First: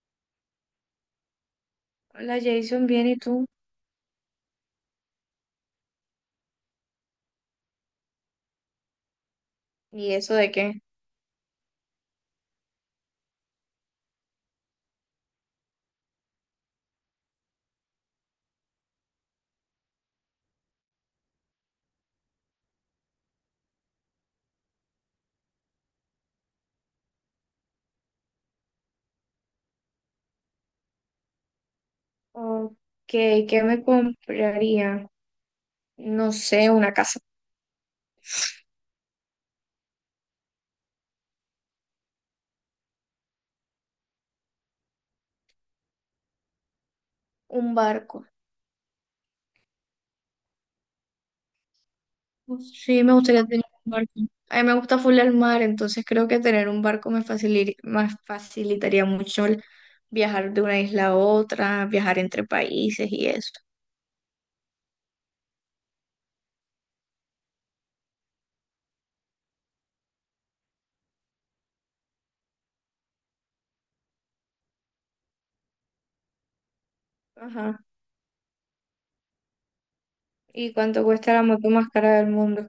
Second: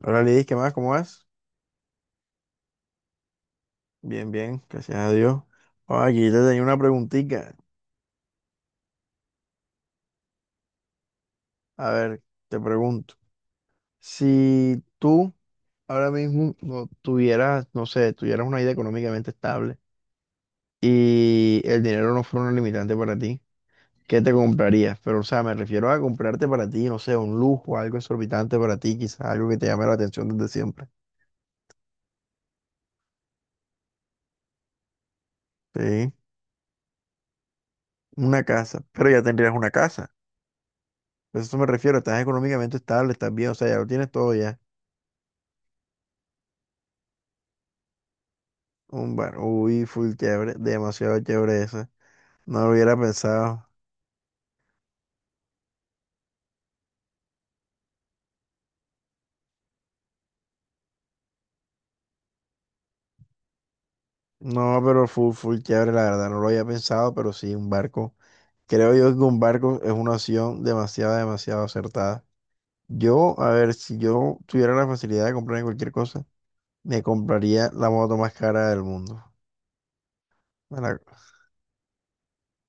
Hola Lidis, ¿qué más? ¿Cómo vas? Hola Jason, bien, ¿y tú? Bien, bien, gracias a Dios. Ah, aquí te tenía una preguntita. ¿Y eso de qué? A ver, te pregunto. Si tú ahora mismo no tuvieras, no sé, tuvieras una vida económicamente estable y el dinero no fuera un limitante para ti, ¿qué te comprarías? Pero, o sea, me refiero a comprarte para ti, no sé, un lujo, algo exorbitante para ti, quizás algo que te llame la atención desde siempre. Ok, ¿qué me compraría? Sí, No sé, una casa, una casa, pero ya tendrías una casa. Pues a eso me refiero, estás económicamente estable, estás bien, o sea, ya lo tienes todo ya. un barco. Un bar. Uy, full chévere. Demasiado chévere esa. No lo hubiera Sí, me gustaría tener pensado. un barco. A mí me gusta full el mar, entonces creo que tener un barco me facilitaría mucho el viajar de una isla a otra, viajar entre países y eso. No, pero full, full chévere, la verdad. No lo había pensado, pero sí, un barco. Creo yo que un barco es una opción demasiado, demasiado acertada. Yo, a ver, si yo tuviera la facilidad de comprarme cualquier cosa, me compraría Ajá. la moto más cara del mundo. ¿Y Me la- cuánto cuesta la moto más cara del mundo?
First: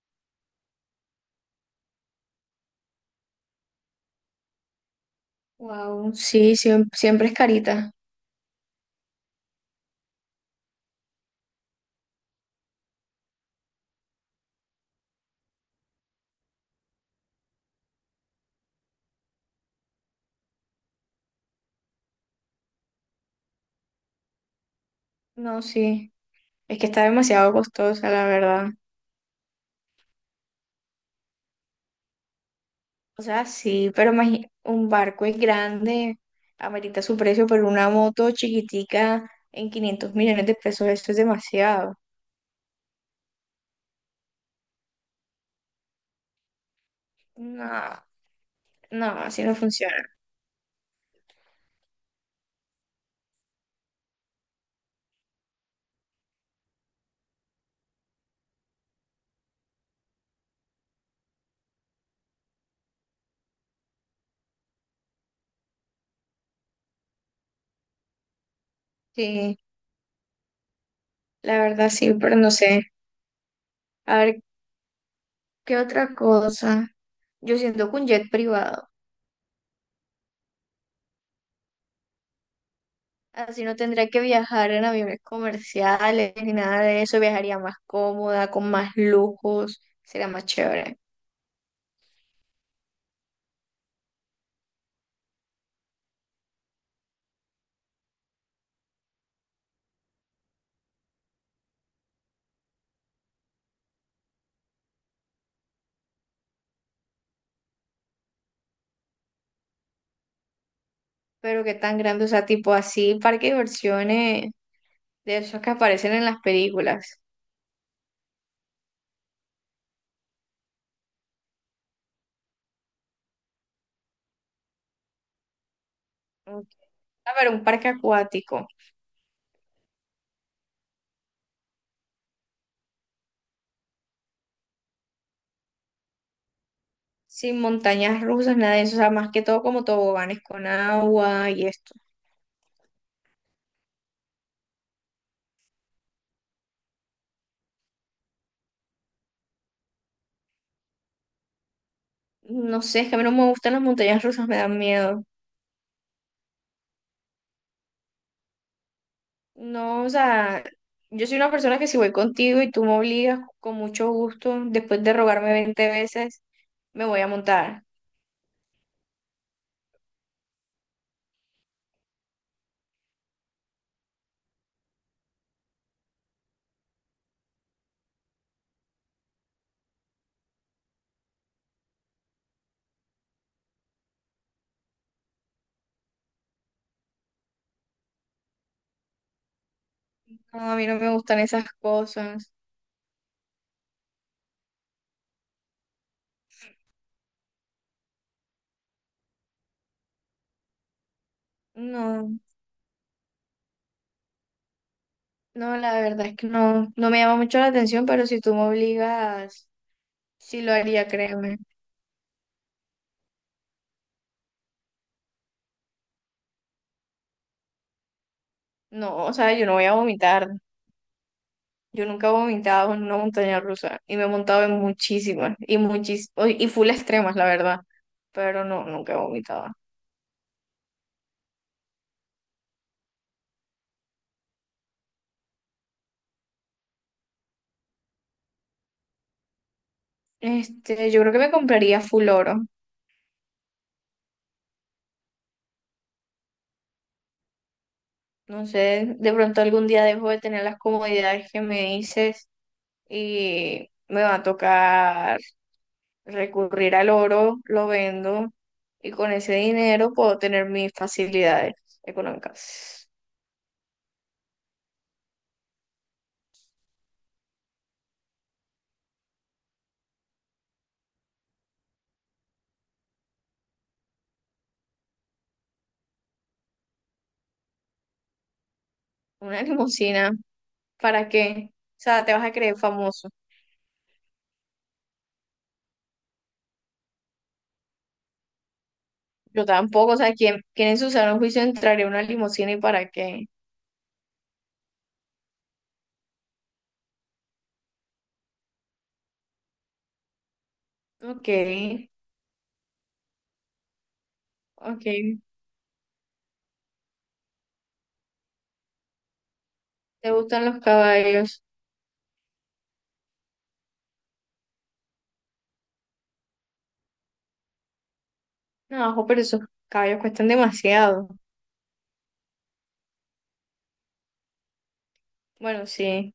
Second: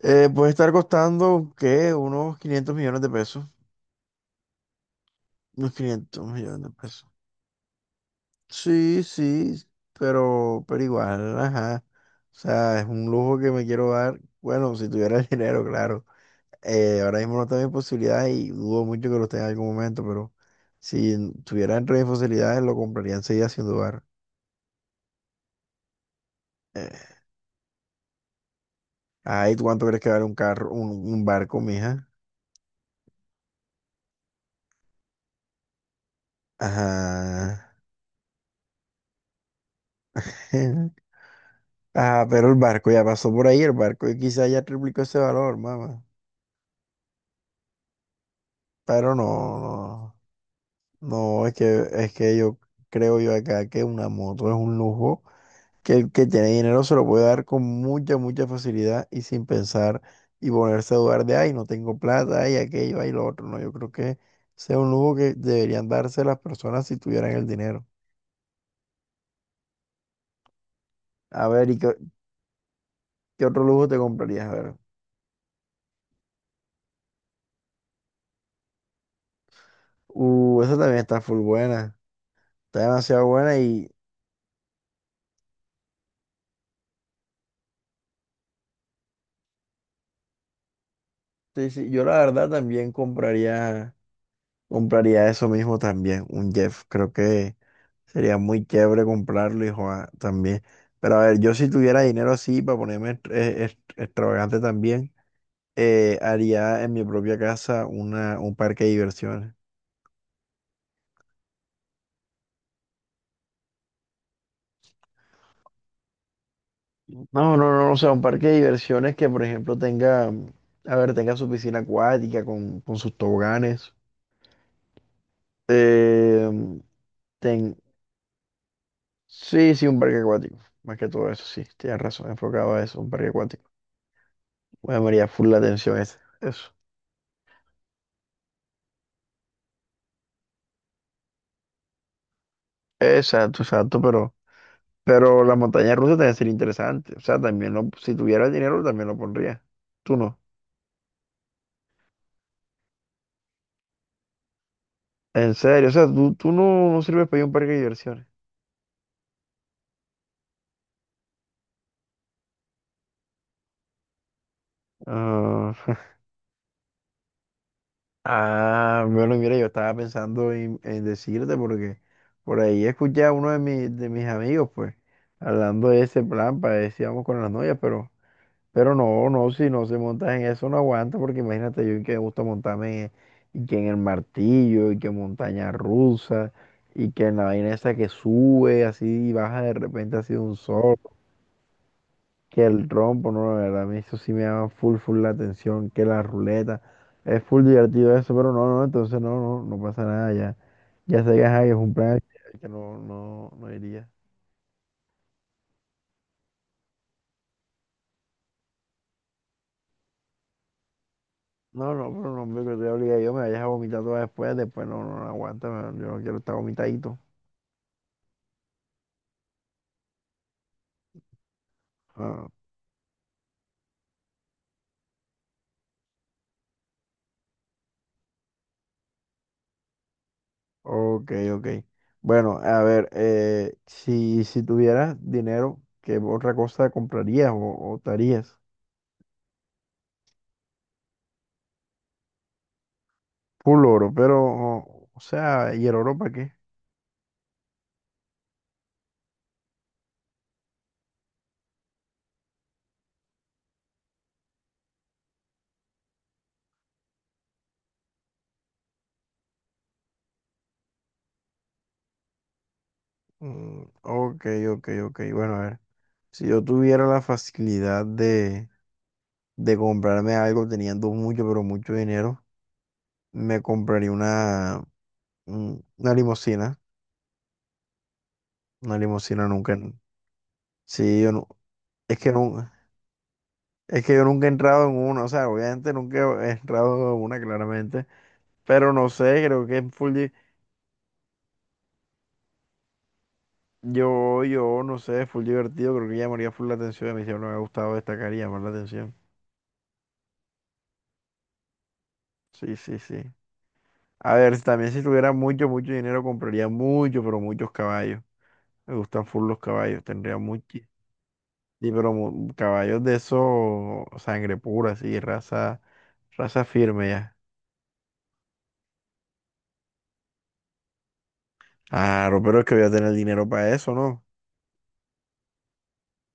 Puede estar costando, ¿qué? Unos 500 millones de pesos. Unos Wow, 500 sí, millones de pesos. siempre es carita. Sí, sí, pero igual, ajá. O sea, es un lujo que me quiero dar. Bueno, si tuviera el dinero, claro. Ahora mismo no tengo mis posibilidades y dudo mucho que lo tenga en algún momento, pero si tuviera entre mis posibilidades, lo compraría enseguida sin dudar. No, sí, es que está Eh, demasiado costosa, la verdad. Ay, ¿tú ¿cuánto crees que vale un carro, un barco, mija? O sea, sí, pero un barco es grande, amerita su precio, pero Ajá. una moto chiquitica en 500 millones de pesos, eso es demasiado. Ah, pero el barco ya pasó por ahí, el barco y quizá ya triplicó ese valor, mamá. No, no, Pero así no no, funciona. no. No, es que yo creo yo acá que una moto es un lujo que el que tiene dinero se lo puede dar con mucha, mucha facilidad y sin pensar y ponerse a dudar de, ay, no tengo plata, ay, aquello, ay, lo otro. No, yo creo que sea un lujo que deberían darse las personas si tuvieran el dinero. Sí, A la ver, ¿y qué, verdad sí, pero no sé. qué otro lujo te A ver, comprarías? A ver. ¿qué otra cosa? Yo siento que un jet privado, Esa también está full buena. Está demasiado buena así no y tendría que viajar en aviones comerciales ni nada de eso, viajaría más cómoda, con más lujos, sería más chévere. sí, sí, yo la verdad también compraría, eso mismo también, un Jeff. Creo que... Sería muy chévere comprarlo, hijo, ah, también. Pero a ver, yo si tuviera dinero así para ponerme extravagante también, haría en mi propia casa un parque de diversiones. Pero qué tan grande, o sea, tipo así, parque de diversiones de esos que aparecen en las películas. No, no, no, o sea, un parque de diversiones que, por ejemplo, tenga, a ver, tenga su piscina acuática con, sus toboganes. Eh, Ok. A ver, un ten... parque acuático, Sí, sí, un parque acuático. Más que todo eso, sí, tienes razón, enfocado a eso, un parque acuático. Bueno, me llamaría full la atención ese. Eso. sin montañas rusas, nada de eso, o sea, más que todo como toboganes con agua y esto. Exacto, exacto, pero... Pero la montaña rusa también sería interesante. O sea, también lo, si tuviera el dinero, también lo pondría. Tú no. No sé, es que a mí no me gustan las montañas rusas, me dan miedo. En serio, o sea, tú no, no sirves para ir a un parque de diversiones. No, o sea, yo soy una persona que si voy contigo y tú me obligas con mucho gusto, después de rogarme Ah, 20 veces, me voy a montar. ah, bueno, mira, yo estaba pensando en decirte porque por ahí escuché a uno de mis amigos, pues, hablando de ese plan para ver si vamos con las novias, pero no, no, si no se monta en eso, no aguanta, porque imagínate yo que me gusta montarme y que en el martillo, y que montaña rusa, y que en la vaina esa que sube así y baja de repente así de un No, a mí no sol, me gustan esas cosas. que el trompo, no, la verdad, a mí eso sí me llama full, full la atención, que la ruleta, es full divertido eso, pero no, no, entonces no, no, no pasa nada, ya, ya sé que ajá, que es un plan No, que no, no, no iría. no, la verdad es que no, no me llama mucho la atención, pero si tú me obligas... Sí lo haría, créeme. No, no, pero no, hombre, que te obliga yo me vayas a vomitar todas después, no, no, no aguanta, yo no quiero estar vomitadito. No, o sea, yo no voy a vomitar. Yo nunca he Ah, vomitado en una montaña rusa y me he montado en muchísimas y y full extremas, la verdad. Pero no, nunca he vomitado. ok, ok. Bueno, a ver, si tuvieras dinero, ¿qué otra cosa comprarías o te harías? Este, yo creo que me compraría full oro. Full oro, pero, o sea, ¿y el oro para qué? No sé, de pronto algún día dejo de tener las comodidades que me dices y me va a tocar recurrir al oro, lo vendo y con ese dinero puedo tener mis facilidades económicas. Mm, ok, ok, ok. Bueno, a ver, si yo tuviera la facilidad de comprarme algo teniendo mucho, pero mucho dinero, me compraría una limusina. Una limusina Una nunca. limusina. Sí, ¿Para yo no. qué? O Es sea, que te vas a no. creer famoso. Es que yo nunca he entrado en uno, o sea, obviamente nunca he entrado en una claramente, pero no sé, Yo creo que es tampoco, o sea, ¿quién, quién en su sano juicio entraría a una limusina y para qué? yo, no sé, es full divertido, creo que llamaría full la atención, a mí siempre me ha gustado destacar y llamar la atención. Ok, Sí, sí, sí. A ver, si también si ok. tuviera mucho, mucho dinero, compraría mucho, pero muchos caballos. Me gustan full los caballos, ¿Te tendría gustan los muchos, caballos? sí, caballos de esos, sangre pura, sí, raza firme ya. No, ojo, pero esos caballos cuestan demasiado. Claro, pero es que voy a tener dinero para eso, ¿no? Bueno, sí,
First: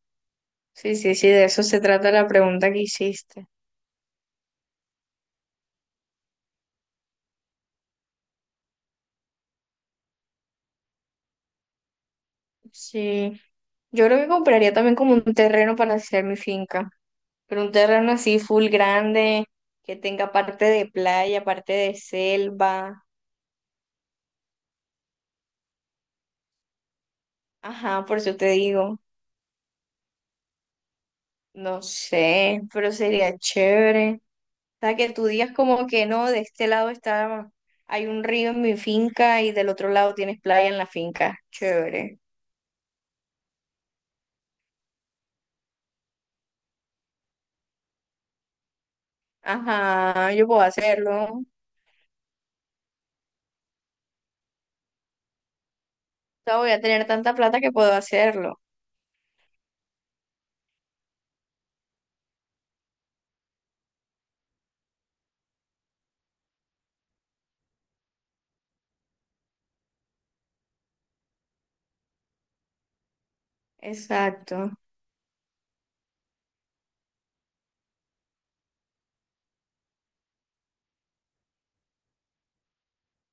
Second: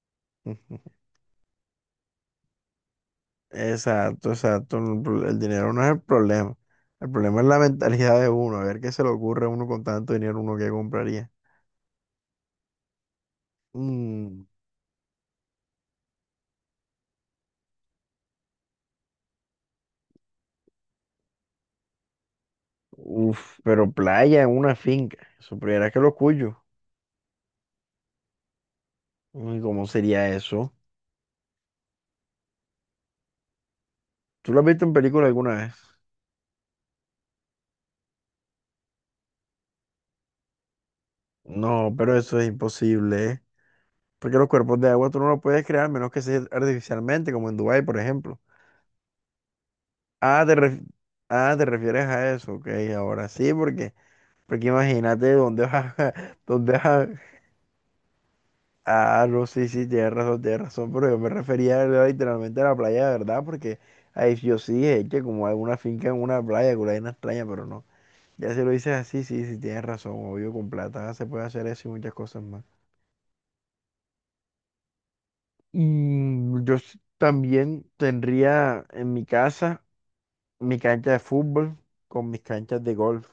sí, sí, sí, de eso se trata la pregunta que hiciste. Exacto, exacto. El dinero no es el problema. El problema es la mentalidad de uno. A ver qué se le ocurre a uno con tanto dinero, uno que compraría. Sí. Yo creo que Mm, compraría también como un terreno para hacer mi finca, pero un terreno así full grande, que tenga parte de playa, parte de selva. Uf, pero playa en una finca. Supieras que lo cuyo. Ajá, por eso te digo. Uy, ¿cómo sería eso? No sé, pero sería chévere. O ¿Tú lo has visto en sea, que tú película digas alguna vez? como que no, de este lado está, hay un río en mi finca y del otro lado tienes playa en la finca. No, pero Chévere. eso es imposible, ¿eh? Porque los cuerpos de agua tú no los puedes crear menos que sea artificialmente, como en Dubái, por ejemplo. Ajá, Ah, yo puedo hacerlo. O te refieres a eso. Ok, ahora sí, porque, imagínate dónde vas sea, ¿Dónde voy a tener vas? tanta plata que puedo hacerlo. Ah, no, sí, sí, tienes razón, pero yo me refería, ¿verdad? Literalmente a la playa, ¿verdad? Porque ahí yo sí es que como hay una finca en una playa, que hay una vaina extraña, pero no. Ya si lo dices así, sí, sí, tienes razón, obvio, con plata se puede hacer eso y muchas cosas más. Exacto. Y yo también tendría en mi casa mi cancha de fútbol con mis canchas de golf,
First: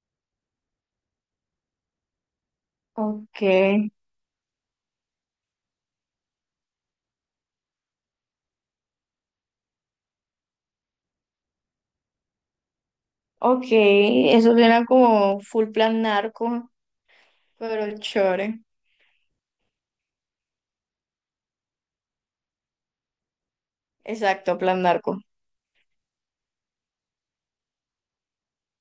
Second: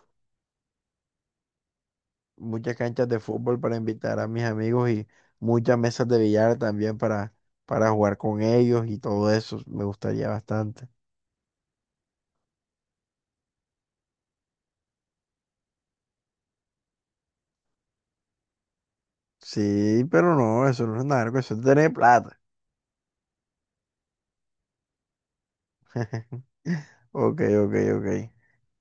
muchas canchas de Ok, fútbol para invitar a mis amigos y muchas mesas de billar también para jugar con ellos y todo eso, me gustaría bastante. ok. Eso suena como full plan narco, pero chévere. Sí, pero no, eso no es nada, eso es tener plata. Exacto, plan narco. Ok, ok, ok.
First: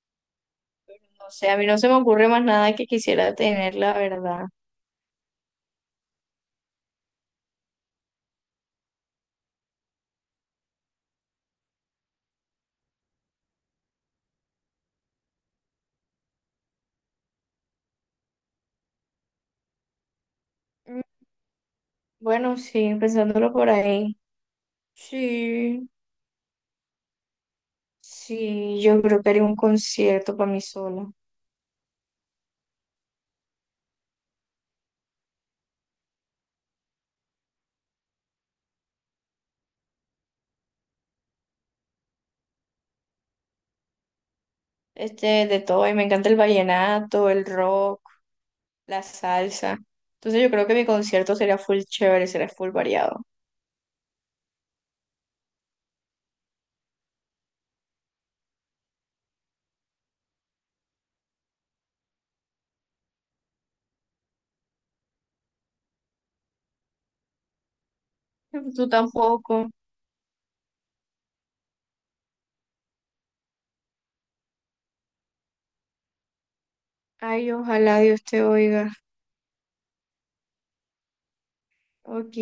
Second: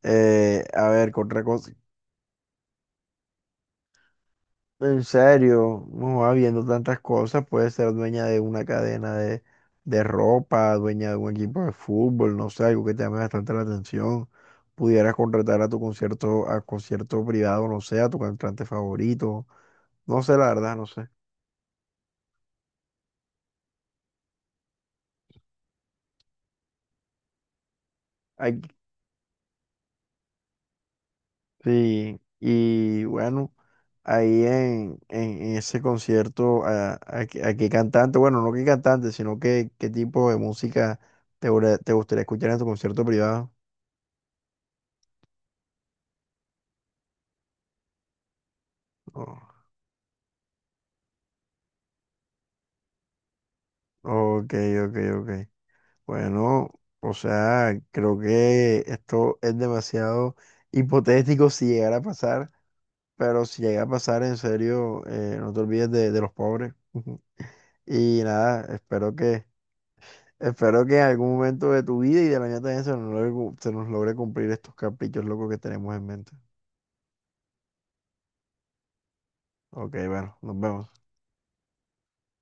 A ver, ¿qué No otra sé, a mí cosa. no se me ocurre más nada que quisiera tener, la verdad. En serio, no va viendo tantas cosas, puede ser dueña de una cadena de ropa, dueña de un equipo de fútbol, no sé, algo que te llame bastante la atención. Pudieras contratar a tu concierto, a concierto privado, no sé, a tu cantante favorito. No sé, la verdad, no Mm. sé. Bueno, sí, pensándolo por ahí. Sí, Ay, sí, yo creo que haría un concierto para mí sola. sí, y bueno, ahí en ese concierto a, a qué cantante, bueno, no qué cantante, sino qué tipo de música te gustaría escuchar en tu concierto privado. Este, de todo, y me encanta el vallenato, el rock, la Oh, salsa. Entonces yo creo que mi concierto sería full chévere, sería full variado. ok, ok, ok. Bueno, o sea, creo que esto es demasiado hipotético si llegara a pasar, pero si llega a pasar, en serio, no te olvides de los pobres. Y nada, Tú espero que... tampoco. Espero que en algún momento de tu vida y de la mía también se nos logre, se nos logre cumplir estos caprichos locos que tenemos en mente. Ay, ojalá Dios te oiga. Ok, bueno, nos vemos. Ok.